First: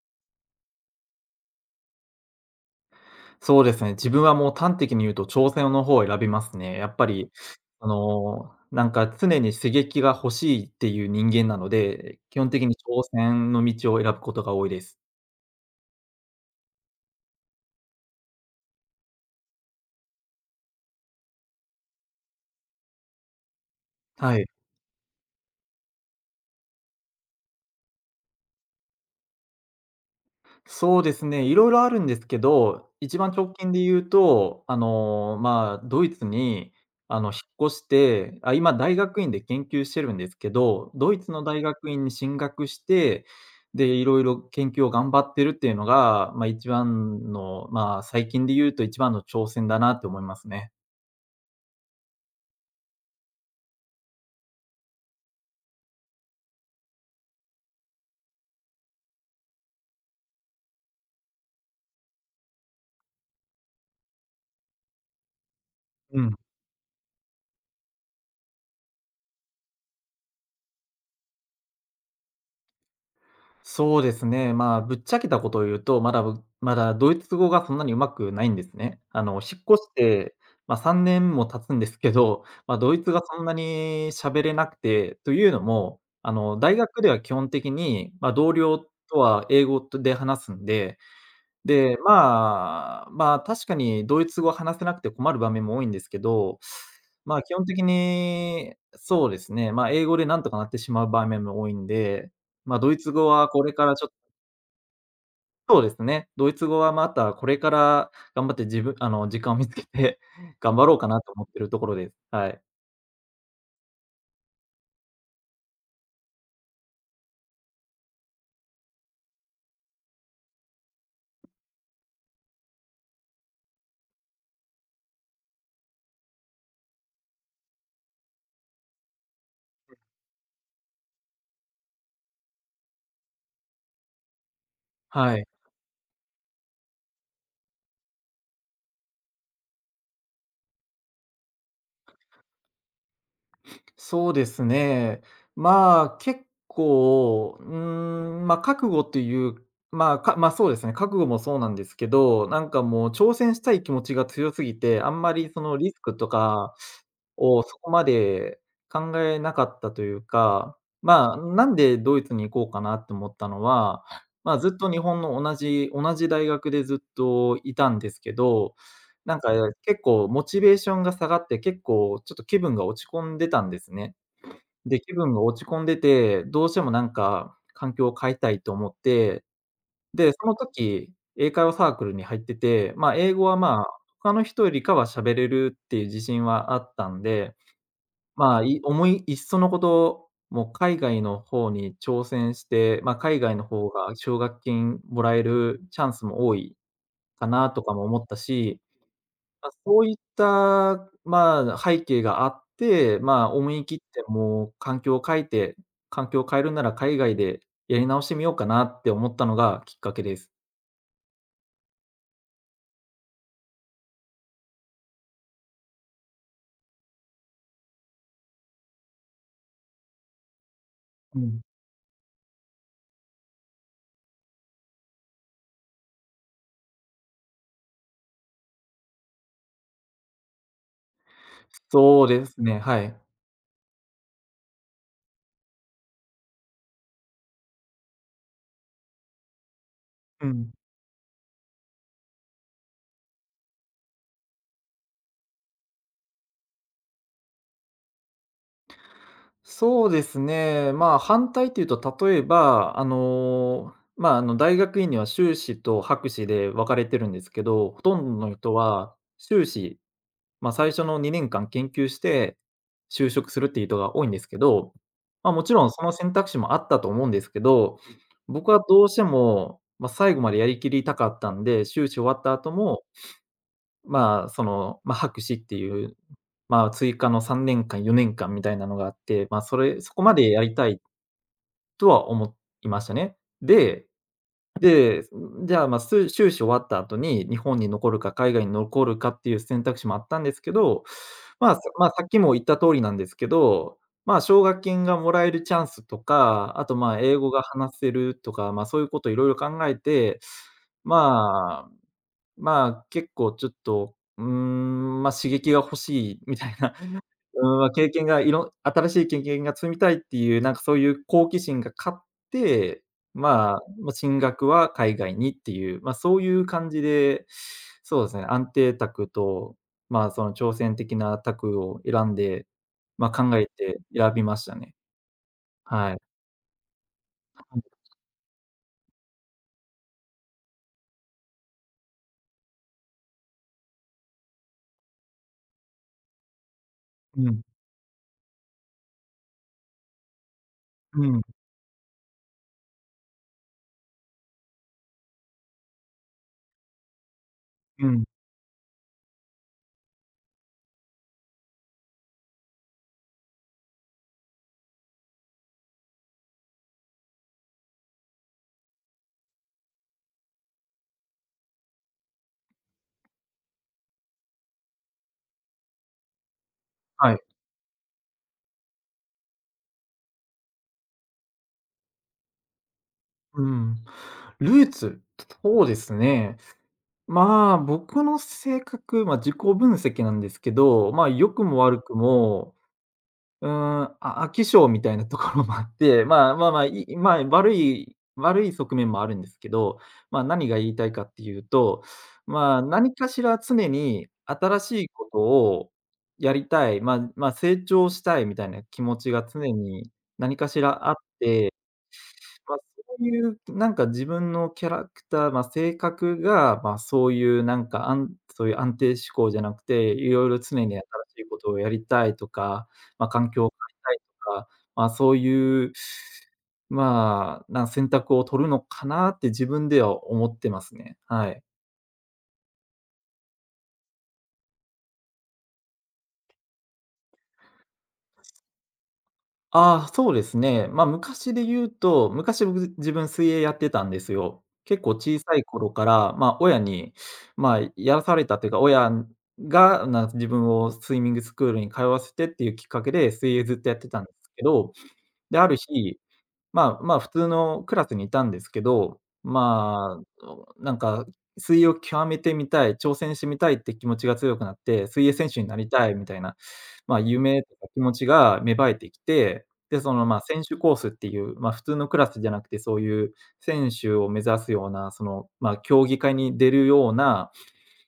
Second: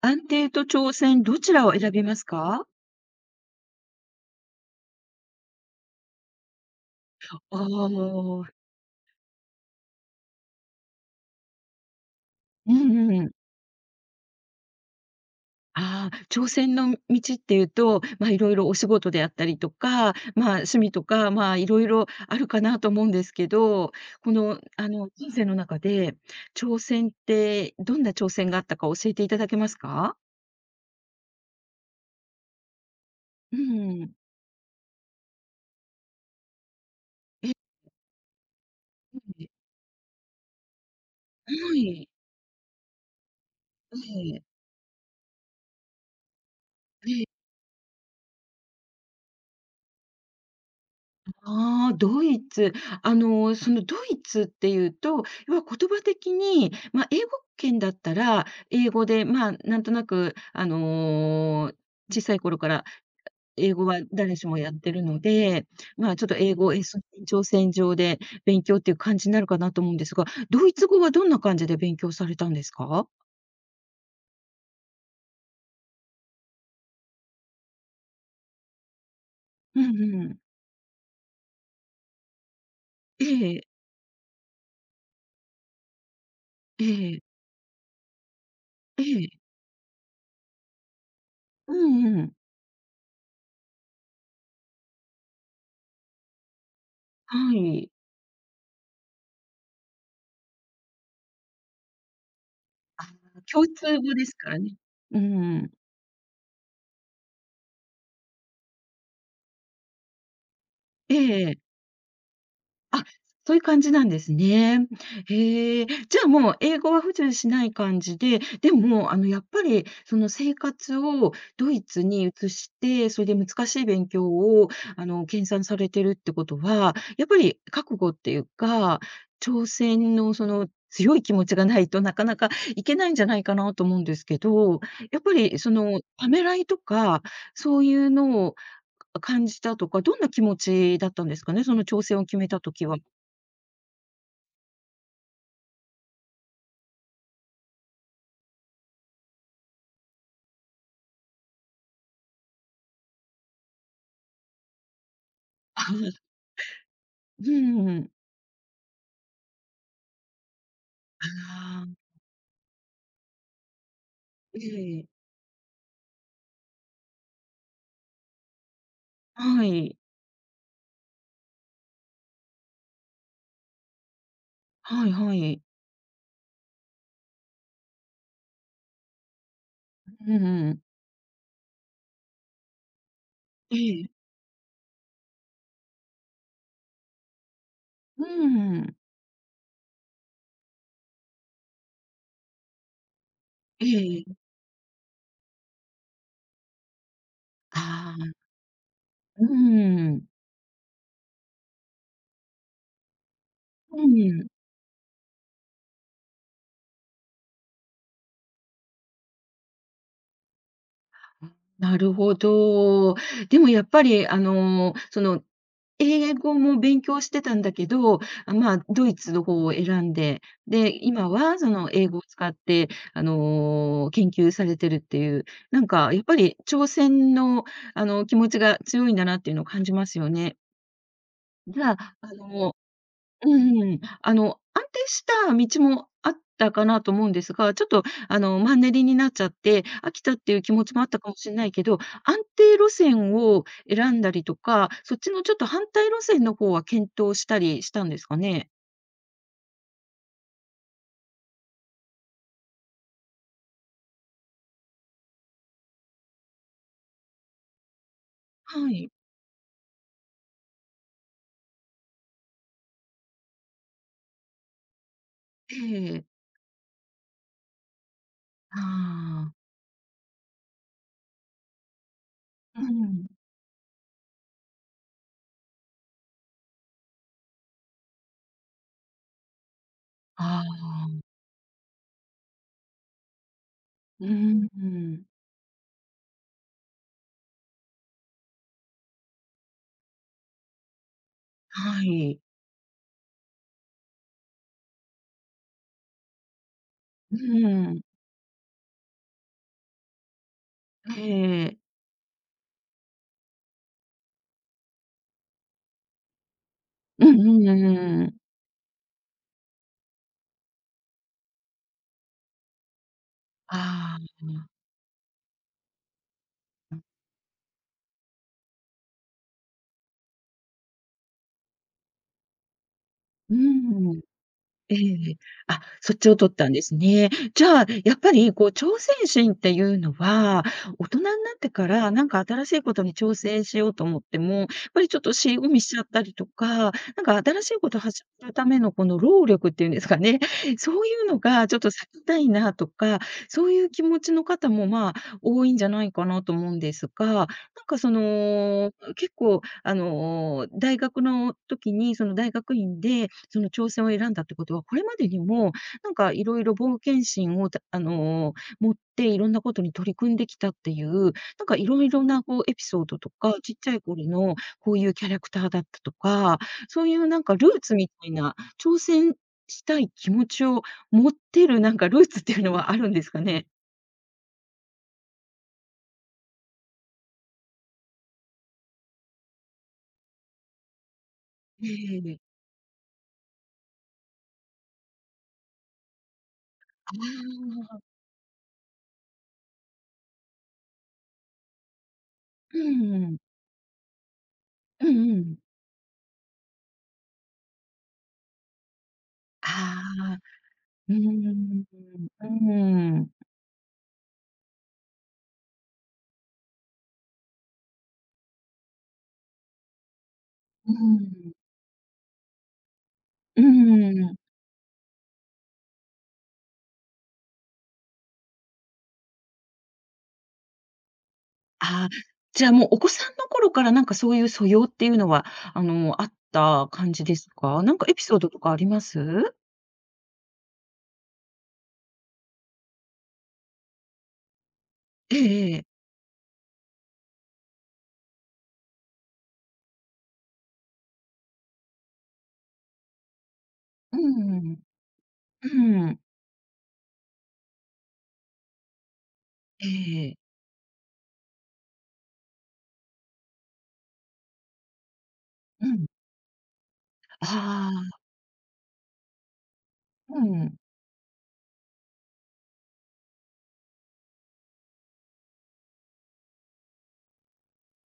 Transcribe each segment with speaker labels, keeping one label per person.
Speaker 1: 安定と挑戦、どちらを選びますか？
Speaker 2: そうですね、自分はもう端的に言うと挑戦の方を選びますね。やっぱり、
Speaker 1: ああ、
Speaker 2: 常に刺激が欲しいっていう人間なので、基本的
Speaker 1: う
Speaker 2: に挑
Speaker 1: んうん。
Speaker 2: 戦の道を選ぶことが多いです。
Speaker 1: ああ、挑戦の道っていうと、まあ、いろいろお仕事であったりとか、まあ、趣味とか、まあ、いろいろあるかなと思うんですけど、こ
Speaker 2: はい。
Speaker 1: の、あの、人生の中で、挑戦ってどんな挑戦があったか教えていただけますか？
Speaker 2: そうですね、いろいろあるんですけど、一番直
Speaker 1: う
Speaker 2: 近で言う
Speaker 1: ん。
Speaker 2: と、ドイツに、引
Speaker 1: え、
Speaker 2: っ越して、今大
Speaker 1: は
Speaker 2: 学院で
Speaker 1: い。
Speaker 2: 研究してるんですけど、ドイツの大
Speaker 1: は
Speaker 2: 学院
Speaker 1: い。
Speaker 2: に進学して、で、
Speaker 1: え
Speaker 2: いろいろ
Speaker 1: え。
Speaker 2: 研究を頑張ってるっていうのが、まあ、一
Speaker 1: え
Speaker 2: 番
Speaker 1: え。
Speaker 2: の、まあ、最近で言うと一番の挑戦だなって思いますね。
Speaker 1: ああ、ドイツ。あの、そのドイツっていうと、要は言葉的に、まあ、英語圏だったら、英語で、まあ、なんとなく、あの、小さい頃から英語は誰しもやってるので、まあ、
Speaker 2: う
Speaker 1: ちょっ
Speaker 2: ん。
Speaker 1: と英語を延長線上で勉強っていう感じになるかなと思うんですが、ドイツ語はどんな感じで勉強されたんですか？
Speaker 2: そうですね。ぶっちゃけたことを言うと、まだぶまだドイツ語がそんなに上手くないんですね。引っ
Speaker 1: う
Speaker 2: 越し
Speaker 1: んう
Speaker 2: て、
Speaker 1: ん。
Speaker 2: 3年も経つんですけど、ドイツが
Speaker 1: え
Speaker 2: そんな
Speaker 1: え、
Speaker 2: に喋れなくて、というのも、大
Speaker 1: え
Speaker 2: 学では
Speaker 1: え、
Speaker 2: 基本的に、同僚
Speaker 1: え
Speaker 2: と
Speaker 1: え。
Speaker 2: は英語で話すんで、
Speaker 1: う
Speaker 2: で、
Speaker 1: んうん。
Speaker 2: 確かにドイツ語を話せなくて困る場面も多いんですけど、まあ、基
Speaker 1: は
Speaker 2: 本的
Speaker 1: い。
Speaker 2: にそうですね、英語でなんとかなってしまう場面も多いんで、ドイ
Speaker 1: あ、
Speaker 2: ツ語はこ
Speaker 1: 共
Speaker 2: れから
Speaker 1: 通
Speaker 2: ちょっと、
Speaker 1: 語ですからね。うん。
Speaker 2: そうですね、ドイツ語はまたこれから頑張って自分あの、時間を見つけて 頑張ろうか
Speaker 1: え
Speaker 2: なと思っ
Speaker 1: え。
Speaker 2: てるところです。はい。
Speaker 1: あ、そういう感じなんですね。へえ。じゃあ、もう英語は不自由しない感じで、でも、あの、やっぱり、その、生活をドイツに移して、それで難しい勉強を、あの、研鑽されてるってことは、やっぱり覚悟っていうか、挑戦の、その、強い気持ちがないとなかなかいけないんじゃないかなと思うんですけど、やっぱ
Speaker 2: はい。
Speaker 1: り、その、ためらいとか、そういうのを感じたとか、どんな気持ちだったんですかね？その挑戦を決めた時は。
Speaker 2: そうですね。結構、覚悟っていう、そうですね、覚悟もそうなんですけど、なんかもう挑戦したい気持ちが強すぎて、あんまりその リスク
Speaker 1: あ、
Speaker 2: とか
Speaker 1: う
Speaker 2: をそ
Speaker 1: ん
Speaker 2: こ
Speaker 1: う
Speaker 2: ま
Speaker 1: ん。
Speaker 2: で考えなかったというか、なん
Speaker 1: あ
Speaker 2: で
Speaker 1: あ、
Speaker 2: ドイツに行こうかなって思ったのは、
Speaker 1: え
Speaker 2: ずっと日本
Speaker 1: え。
Speaker 2: の同じ大学でずっといたんですけど、なんか、
Speaker 1: はい。
Speaker 2: 結構モチベーションが下がって、結構ちょっと気分が落ち込んでたんですね。で、
Speaker 1: はい
Speaker 2: 気分
Speaker 1: は
Speaker 2: が
Speaker 1: い。
Speaker 2: 落ち込んでて、どうしてもなんか環境を変えたいと思って、
Speaker 1: う
Speaker 2: で、
Speaker 1: ん
Speaker 2: その
Speaker 1: うん。
Speaker 2: 時、英会話サークルに入ってて、英語は、
Speaker 1: ええ。
Speaker 2: 他の人よりかは喋れるっていう自信はあったんで、
Speaker 1: う
Speaker 2: まあ、
Speaker 1: ん
Speaker 2: い
Speaker 1: うん。
Speaker 2: 思いいっそのこと、もう海外の方に挑戦して、海外の方が
Speaker 1: え
Speaker 2: 奨
Speaker 1: え
Speaker 2: 学金もらえるチャンスも多いかなとかも
Speaker 1: あ
Speaker 2: 思った
Speaker 1: あ。
Speaker 2: し、
Speaker 1: う
Speaker 2: そういっ
Speaker 1: ん。
Speaker 2: た、背景があって、思い切っ
Speaker 1: う
Speaker 2: て
Speaker 1: ん。
Speaker 2: もう環境を変えて、環境を変えるなら海外でやり直してみようかなって思ったのがきっかけです。
Speaker 1: なるほど。でもやっぱり、あの、その、英語も勉強してたんだけど、あ、まあ、ドイツの方を選んで、で、今
Speaker 2: う
Speaker 1: は
Speaker 2: ん。
Speaker 1: その英語を使って、あの、研究されてるっていう、なんかやっぱり挑戦の、あの、気持ちが強いんだなっていうのを感じますよね。じゃあ、
Speaker 2: そう
Speaker 1: あ
Speaker 2: です
Speaker 1: の
Speaker 2: ね、はい。
Speaker 1: うんうん、あの、安定した道もあったかなと思うんですが、ちょっと、あの、マンネリになっちゃって、飽きたっ
Speaker 2: う
Speaker 1: ていう気
Speaker 2: ん。
Speaker 1: 持ちもあったかもしれないけど、安定路線を選んだりとか、そっちのちょっと反対路線の方は検討したりしたんですかね？
Speaker 2: そうですね、反対というと、例えば、大学院には修士と博士で分かれてるんですけど、ほとんどの人
Speaker 1: はい。
Speaker 2: は修士、最初の2年間研究して、就職するっていう人が多いんですけど、もち
Speaker 1: え
Speaker 2: ろんその
Speaker 1: え。
Speaker 2: 選択肢もあったと思うんですけど、僕はどうして
Speaker 1: あ
Speaker 2: も、最後までやりきりたかったんで、修士終わった後
Speaker 1: あ、う
Speaker 2: も、
Speaker 1: ん。
Speaker 2: 博士っていう、追加の3年間、4年間みたいなのがあって、そこまでや
Speaker 1: あ
Speaker 2: りたい
Speaker 1: あ、
Speaker 2: とは思いましたね。で、
Speaker 1: うーん。
Speaker 2: じゃあ、まあ、す修士終わった後に、日本に残るか、海外に残るかっていう選択肢もあったんですけど、まあ、さ
Speaker 1: は
Speaker 2: まあ、さっき
Speaker 1: い。
Speaker 2: も言った通りなんですけど、奨学金がもらえるチャンスとか、あと、英
Speaker 1: う
Speaker 2: 語が話
Speaker 1: ん。
Speaker 2: せるとか、そういうこといろいろ考えて、
Speaker 1: ええ。
Speaker 2: まあ結構ちょっと、刺激が欲しいみたいな、
Speaker 1: うんうんう
Speaker 2: うん、ま
Speaker 1: ん
Speaker 2: あ、
Speaker 1: う
Speaker 2: 経
Speaker 1: ん
Speaker 2: 験
Speaker 1: うん。
Speaker 2: がいろん新しい経験が積みたいっていう、なんかそういう好奇心が勝って、
Speaker 1: あ
Speaker 2: 進学
Speaker 1: あ。
Speaker 2: は海外にっていう、そういう感じで、そうですね、安定卓と、その挑戦的な卓を選んで、考
Speaker 1: う
Speaker 2: えて
Speaker 1: ん。
Speaker 2: 選びましたね。
Speaker 1: ええ。あ、
Speaker 2: は
Speaker 1: そっ
Speaker 2: い。
Speaker 1: ちを取ったんですね。じゃあ、やっぱりこう挑戦心っていうのは、大人になってからなんか新しいことに挑戦しようと思っても、やっぱりちょっと尻込みしちゃったりとか、なんか
Speaker 2: う
Speaker 1: 新
Speaker 2: ん、
Speaker 1: しいことを始めるためのこの労力っていうんですかね、そうい
Speaker 2: う
Speaker 1: うの
Speaker 2: ん、
Speaker 1: がちょっと避けたいなとか、そういう気持ちの方もまあ多いんじゃないかなと思うんですが、なんか
Speaker 2: う
Speaker 1: そ
Speaker 2: ん、
Speaker 1: の、結構あの、大学の時に、その大学院で、その挑戦を選んだってことは、これまでにも、なんかいろいろ冒険心をあの、持っていろんなことに取り組んできたっていう、なんかいろいろなこうエピソードとか、ちっちゃい頃のこういうキャラクターだったとか、そういう
Speaker 2: はい。
Speaker 1: なんかルーツみたいな、挑戦したい気持ちを持ってるなんかルーツっていうのはあるんですか
Speaker 2: う
Speaker 1: ね？
Speaker 2: ん。ルーツ、そうですね。僕の性格、自己分析なんですけど、良くも悪く
Speaker 1: ええ。
Speaker 2: も、飽き性みたいなところもあって、まあまあまあ、い
Speaker 1: あ
Speaker 2: いまあ、悪い
Speaker 1: あ。
Speaker 2: 悪い側面もあるんですけど、何が言いたいかっていうと、
Speaker 1: う
Speaker 2: 何
Speaker 1: んう
Speaker 2: か
Speaker 1: ん。
Speaker 2: しら常に新し
Speaker 1: う
Speaker 2: いこ
Speaker 1: んう
Speaker 2: と
Speaker 1: ん。
Speaker 2: をやりたい、成長したいみたいな気持ちが常
Speaker 1: あ
Speaker 2: に
Speaker 1: あ、
Speaker 2: 何かしら
Speaker 1: う
Speaker 2: あ
Speaker 1: ー
Speaker 2: っ
Speaker 1: ん、うー
Speaker 2: そう
Speaker 1: ん、
Speaker 2: いう、なんか自分のキャラクター、性格が、まあ、そういうなんか、あんそういう安定志向じゃなくて、いろいろ常に
Speaker 1: うー
Speaker 2: 新しい
Speaker 1: ん、
Speaker 2: ことをやりたいとか、環
Speaker 1: うー
Speaker 2: 境を変えたい
Speaker 1: ん。
Speaker 2: とか、まあ、そういう、まあ、な選択を取るのかなって自分では思ってますね。はい。
Speaker 1: ああ、じゃあもうお子さんの頃からなんかそういう素養っていうのは、あの、あった感じですか？なんかエピソードとかあります？
Speaker 2: ああ、そうですね。昔で言うと、昔僕、水泳やってたんですよ。結構
Speaker 1: え
Speaker 2: 小さい
Speaker 1: えええ。
Speaker 2: 頃から、親に、やらされたというか、親が自分をスイミングスクールに通わせてっていうきっかけで、水泳ずっとやって
Speaker 1: う
Speaker 2: たんですけ
Speaker 1: んうん
Speaker 2: ど、で、ある日、普通のクラスにいたんですけど、
Speaker 1: え
Speaker 2: ま
Speaker 1: ええ。
Speaker 2: あ、なんか、水泳を極めてみたい、挑戦してみたいって気持ちが強くなって、水泳選手にな
Speaker 1: う
Speaker 2: り
Speaker 1: ん。
Speaker 2: たいみたいな、夢とか
Speaker 1: あ
Speaker 2: 気持
Speaker 1: あ、
Speaker 2: ちが芽生えてきて、で、
Speaker 1: う
Speaker 2: 選手
Speaker 1: ん、
Speaker 2: コースっていう、普通のクラスじゃなくて、そういう選手を目指すような、競技会に出るような、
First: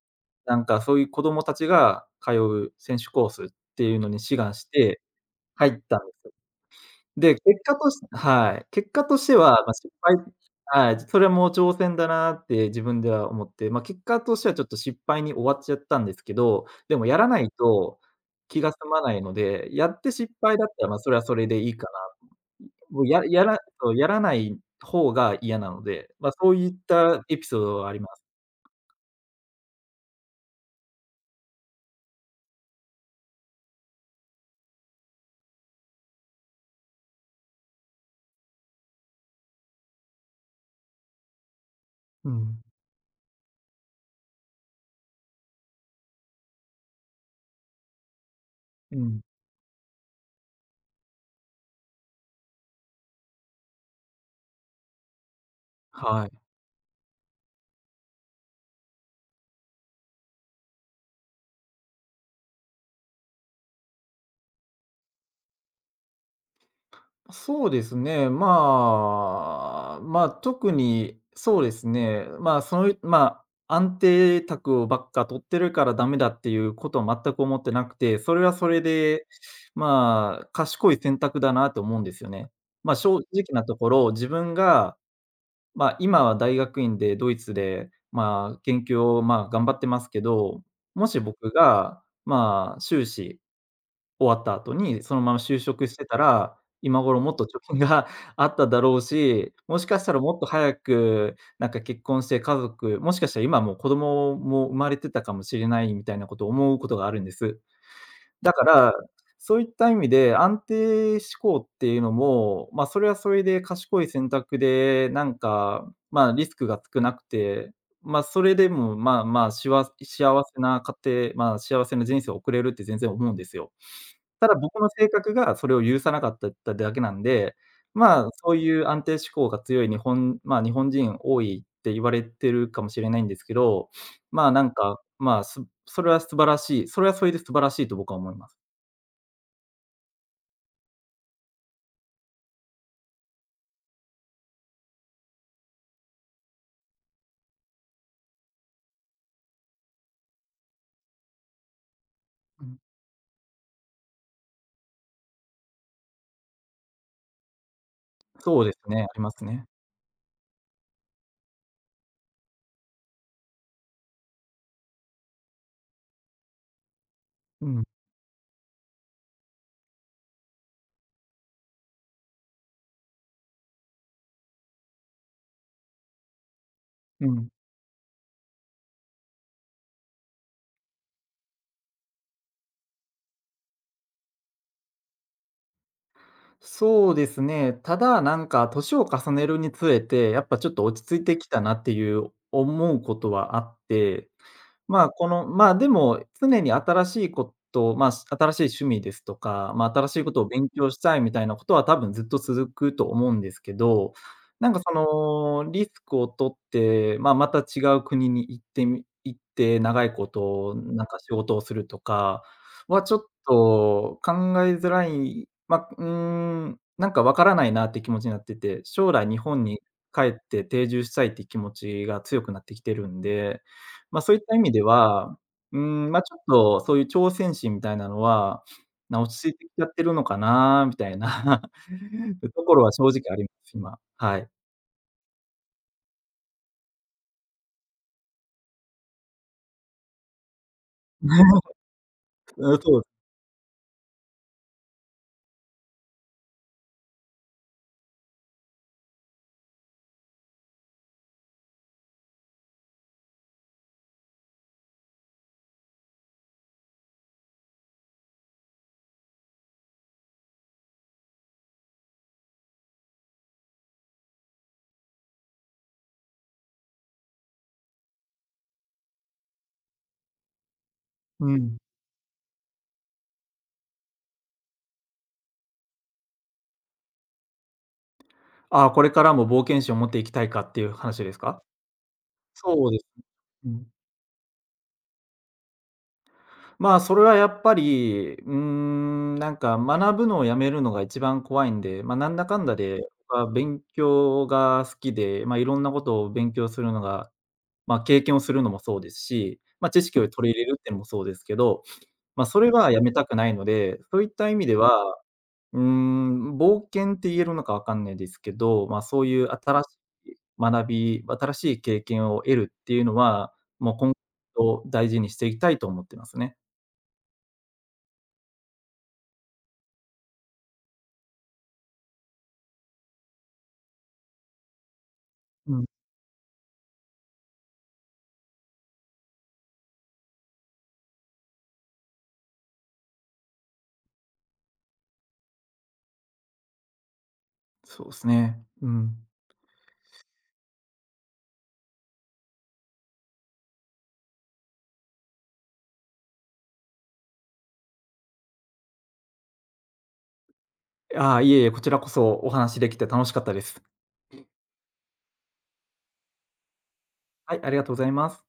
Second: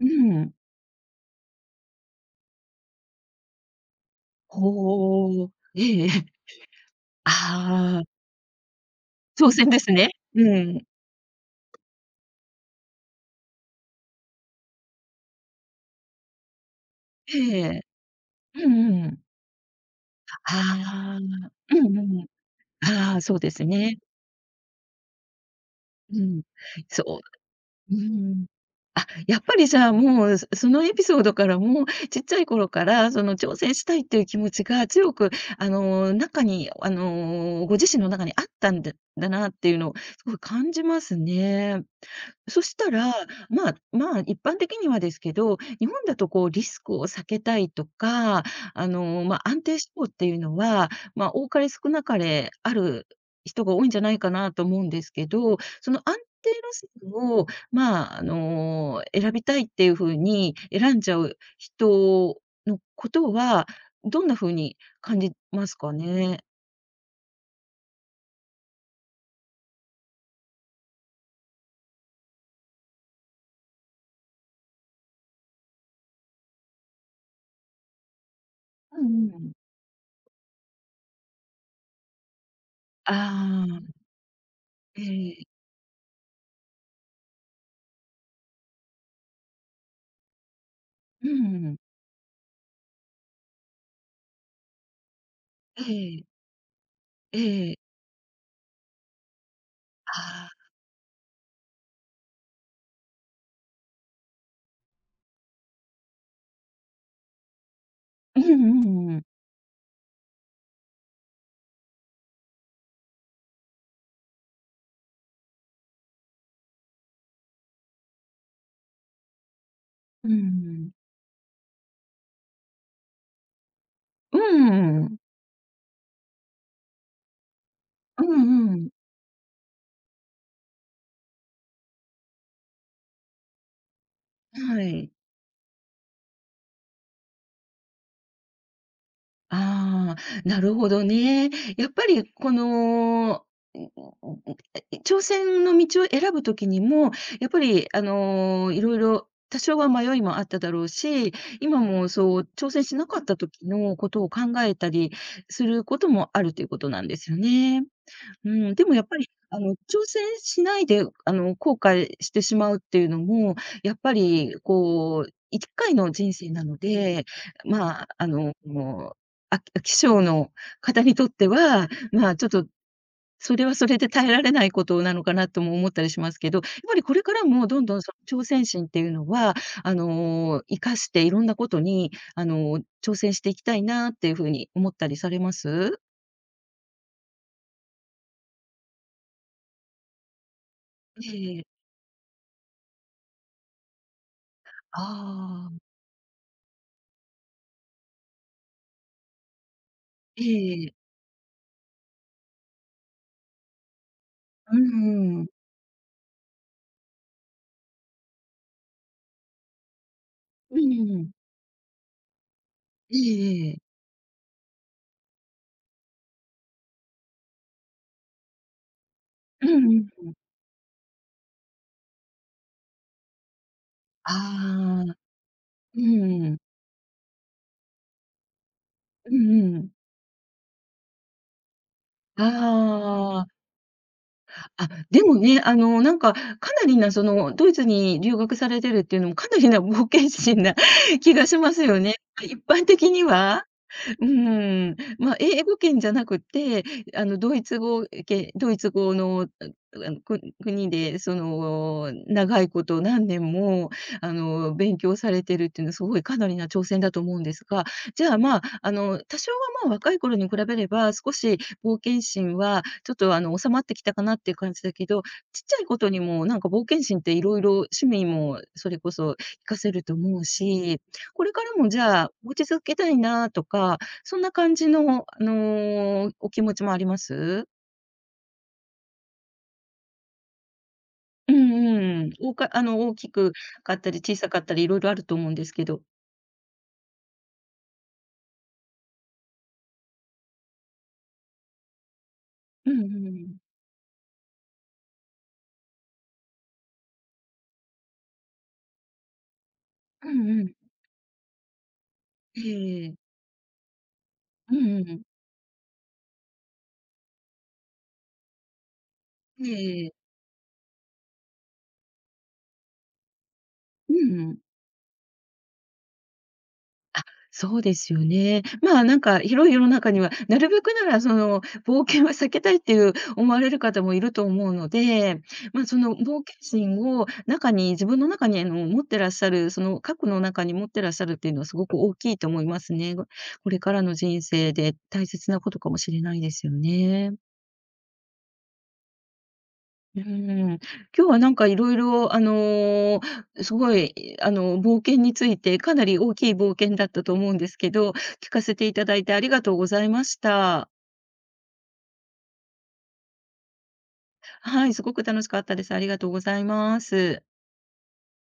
Speaker 1: うん。
Speaker 2: なんかそういう子供たちが通う選手コースっていうのに志願して
Speaker 1: ほお。
Speaker 2: 入っ
Speaker 1: え
Speaker 2: た
Speaker 1: ええ
Speaker 2: んで
Speaker 1: え。
Speaker 2: す。で、
Speaker 1: ああ、
Speaker 2: 結果として
Speaker 1: 挑
Speaker 2: は、
Speaker 1: 戦で
Speaker 2: 失
Speaker 1: すね。
Speaker 2: 敗、
Speaker 1: うん。
Speaker 2: はい、それも挑戦だなって自分では思って、結果としてはちょっと失敗に終わっちゃったんですけど、でもやらない
Speaker 1: ええ。
Speaker 2: と気
Speaker 1: う
Speaker 2: が済ま
Speaker 1: んう
Speaker 2: ない
Speaker 1: ん。
Speaker 2: ので、やって失敗だったら、それ
Speaker 1: ああ、
Speaker 2: はそれでいい
Speaker 1: う
Speaker 2: かな。
Speaker 1: んうん。
Speaker 2: もう
Speaker 1: ああ、
Speaker 2: や
Speaker 1: そう
Speaker 2: や
Speaker 1: で
Speaker 2: ら
Speaker 1: す
Speaker 2: そう、
Speaker 1: ね。
Speaker 2: やらない方が嫌なので、
Speaker 1: うん。
Speaker 2: そういっ
Speaker 1: そ
Speaker 2: たエピソードはあ
Speaker 1: う、う
Speaker 2: ります。
Speaker 1: ん。あ、やっぱりじゃあ、もう、そのエピソードからも、ちっちゃい頃から、その挑戦したいっていう気持ちが強く、あの、中に、あの、ご自身の中にあったんだなっていうのをすごい感じますね。
Speaker 2: うん。
Speaker 1: そしたら、まあまあ、一般的にはですけど、日本だとこうリスクを避けたいとか、あ
Speaker 2: うん。
Speaker 1: の、まあ、安定志向っていうのは、まあ、多かれ少なかれある人が多いんじゃないかなと思うんですけど、その安
Speaker 2: はい。
Speaker 1: 定路線を、まあ、あの、選びたいっていう風に選んじゃう人のことは、どんな風に感じますかね？
Speaker 2: そうですね。まあ、特に、そうですね。まあ、そういう、まあ、安定託をばっか取ってるからダメだっていうことは全く思ってなくて、それはそれ
Speaker 1: う
Speaker 2: で、
Speaker 1: んうん。
Speaker 2: 賢い選択だなと思うんですよね。正直な
Speaker 1: あ
Speaker 2: とこ
Speaker 1: あ、
Speaker 2: ろ、自分が、
Speaker 1: ええ。
Speaker 2: 今は大学院でドイツで、研究を、頑張ってますけど、もし
Speaker 1: う
Speaker 2: 僕
Speaker 1: んうん。
Speaker 2: が、修士終わった後に、そのまま就職してた
Speaker 1: ええ、
Speaker 2: ら、今頃もっ
Speaker 1: え
Speaker 2: と貯金
Speaker 1: え、
Speaker 2: が あっただろうし、もしかしたらもっと
Speaker 1: ああ。
Speaker 2: 早く、なんか結婚して家族、もしかしたら今もう子供も生まれてたかもしれないみたいなことを思うことがあるんです。
Speaker 1: うん
Speaker 2: だ
Speaker 1: う
Speaker 2: から、
Speaker 1: んうん。
Speaker 2: そういった意味で安定志向っていうのも、それはそれで賢い選択で、リスクが少なくて、まあ、それでも、
Speaker 1: う
Speaker 2: 幸せな
Speaker 1: ん。
Speaker 2: 家庭、幸せな人生を送れるって全然思うんですよ。
Speaker 1: う
Speaker 2: ただ僕の
Speaker 1: ん
Speaker 2: 性
Speaker 1: うん。
Speaker 2: 格がそれを許さなかったっただけなんで、
Speaker 1: う
Speaker 2: まあ、そう
Speaker 1: んう
Speaker 2: いう
Speaker 1: ん。
Speaker 2: 安定志向が強い日本人多いって言われてるかもしれないんですけど、まあ、なん
Speaker 1: は
Speaker 2: か、
Speaker 1: い。
Speaker 2: まあ、すそれは素晴らしいそれはそれで素晴らしいと僕は思います。
Speaker 1: ああ、なるほどね。やっぱりこの、んんん挑戦の道を選ぶ時にも、やっぱりあの、いろいろ多少は迷いもあっただろうし、今もそう
Speaker 2: う
Speaker 1: 挑
Speaker 2: ん。
Speaker 1: 戦しなかった時のことを考えたりすることもあるということなんですよね。う
Speaker 2: そうで
Speaker 1: ん、
Speaker 2: す
Speaker 1: でもや
Speaker 2: ね、あ
Speaker 1: っぱ
Speaker 2: り
Speaker 1: り、
Speaker 2: ます
Speaker 1: あ
Speaker 2: ね。
Speaker 1: の、挑戦しないで、あの、後悔してしまうっていうのも、やっぱり、こう、1回の人生なので、
Speaker 2: うん、
Speaker 1: まあ、あの、もう、あ飽き性の方にとっては、まあ、ちょっと、それはそれで耐えられないことなのかなとも思ったりしますけど、やっぱりこれ
Speaker 2: う
Speaker 1: から
Speaker 2: ん。
Speaker 1: もどんどんその挑戦心っていうのは、あの、活かしていろんなことに、あの、挑戦していきたいなっていうふうに思ったりされます？
Speaker 2: そうですね、ただ、なんか年を重ねるにつれて、やっぱちょっと落ち着いてきた
Speaker 1: え
Speaker 2: な
Speaker 1: え。
Speaker 2: っていう思うことはあって、まあ、この、ま
Speaker 1: あ
Speaker 2: あ、
Speaker 1: あ、
Speaker 2: でも、常に新しいことを、新しい趣味ですとか、新しいこと
Speaker 1: え
Speaker 2: を勉強
Speaker 1: え。
Speaker 2: したいみたいなことは多分ずっと続くと思うんですけど、なん
Speaker 1: う
Speaker 2: かそ
Speaker 1: ん。
Speaker 2: のリスクを取って、また違う国に行って長いこと
Speaker 1: うん
Speaker 2: なんか
Speaker 1: うん。
Speaker 2: 仕事をするとかはち
Speaker 1: え
Speaker 2: ょっ
Speaker 1: えええ。
Speaker 2: と考えづらい、なんかわからないなって気持ちになってて、将来日本
Speaker 1: う
Speaker 2: に
Speaker 1: ん
Speaker 2: 帰
Speaker 1: うん。
Speaker 2: って定住したいって気持ちが強くなってきてるんで、そういった意味で
Speaker 1: ああ、
Speaker 2: は、う
Speaker 1: う
Speaker 2: ん、まあ、ちょっ
Speaker 1: ん。
Speaker 2: とそういう挑戦心みたいなのは、
Speaker 1: う
Speaker 2: 落ち着い
Speaker 1: ん
Speaker 2: てき
Speaker 1: う
Speaker 2: ちゃ
Speaker 1: ん。
Speaker 2: ってるのかなみたいな ところは正直あり
Speaker 1: あ
Speaker 2: ま
Speaker 1: あ、
Speaker 2: す、今。はい。
Speaker 1: あ、でもね、あの、なんか、かなりな、その、ドイツに留学されてるっていうのも、かなりな冒険心な 気がし ますよね。一
Speaker 2: うん、
Speaker 1: 般
Speaker 2: そうで
Speaker 1: 的に
Speaker 2: す。
Speaker 1: は。うん、まあ、英語圏じゃなくて、あの、ドイツ語の、あ国で、その、長いこと何年も、あの、勉強されてるっていうのはすごいかなりな挑戦だと思うんですが、じゃあ、まあ、あの、多少は、まあ、若い頃に比べれば、少し冒険心はちょっと、あの、収まってきたかなっていう感じだけど、ちっちゃいことにも、なんか、冒険心っていろいろ趣味もそれこそ活かせると思うし、こ
Speaker 2: う
Speaker 1: れから
Speaker 2: ん。
Speaker 1: も、じゃあ、持ち続けたいなとかそんな感じの、あの、お気持ちもあります？
Speaker 2: ああ、これからも冒険心を持っていきたいかっていう話です
Speaker 1: う
Speaker 2: か？
Speaker 1: んうん。あ
Speaker 2: そうで
Speaker 1: の、
Speaker 2: す。
Speaker 1: 大きく
Speaker 2: うん。
Speaker 1: かったり小さかったりいろいろあると思うんですけど。
Speaker 2: それはやっぱり、うーん、なんか学ぶのをやめるのが一番怖いんで、なんだかんだ
Speaker 1: う
Speaker 2: で、
Speaker 1: んうんう
Speaker 2: 僕は
Speaker 1: ん。
Speaker 2: 勉強が好きで、いろんなことを勉強するのが、経験をするのもそうですし、知識を
Speaker 1: う
Speaker 2: 取り入れ
Speaker 1: ん
Speaker 2: るっていうのもそうですけど、それはやめ
Speaker 1: ええ
Speaker 2: たくないので、そういった意味
Speaker 1: う
Speaker 2: で
Speaker 1: ん
Speaker 2: は、
Speaker 1: うん。
Speaker 2: うーん、冒険って言えるのかわかんないですけど、そういう
Speaker 1: え
Speaker 2: 新し
Speaker 1: えええ。
Speaker 2: い学び、新しい経験を得るっていうのは、もう今
Speaker 1: うんうん。
Speaker 2: 後大事にしていきたいと思ってますね。
Speaker 1: そうですよね。まあ、なんか広い世の中には、なるべくならその冒険は避けたいっていう思われる方もいると思うので、
Speaker 2: う
Speaker 1: ま
Speaker 2: ん、
Speaker 1: あ、その冒険心を中に、自分の中にあの持ってらっしゃる、その核の中に持ってらっしゃるっていうのはすごく大きいと思いますね。これからの人生で大切なことかもしれないですよね。
Speaker 2: そうですね。うん。
Speaker 1: うーん。今日はなんかいろいろあの、すごいあの、冒険について、かなり大きい冒険だったと思うんですけど、聞かせていただいてありがとうございました。
Speaker 2: ああ、いえいえ、こちらこそお話しできて楽しかったです。
Speaker 1: はい、すごく楽しかったです。ありがとうございます。
Speaker 2: はい、ありがとうございます。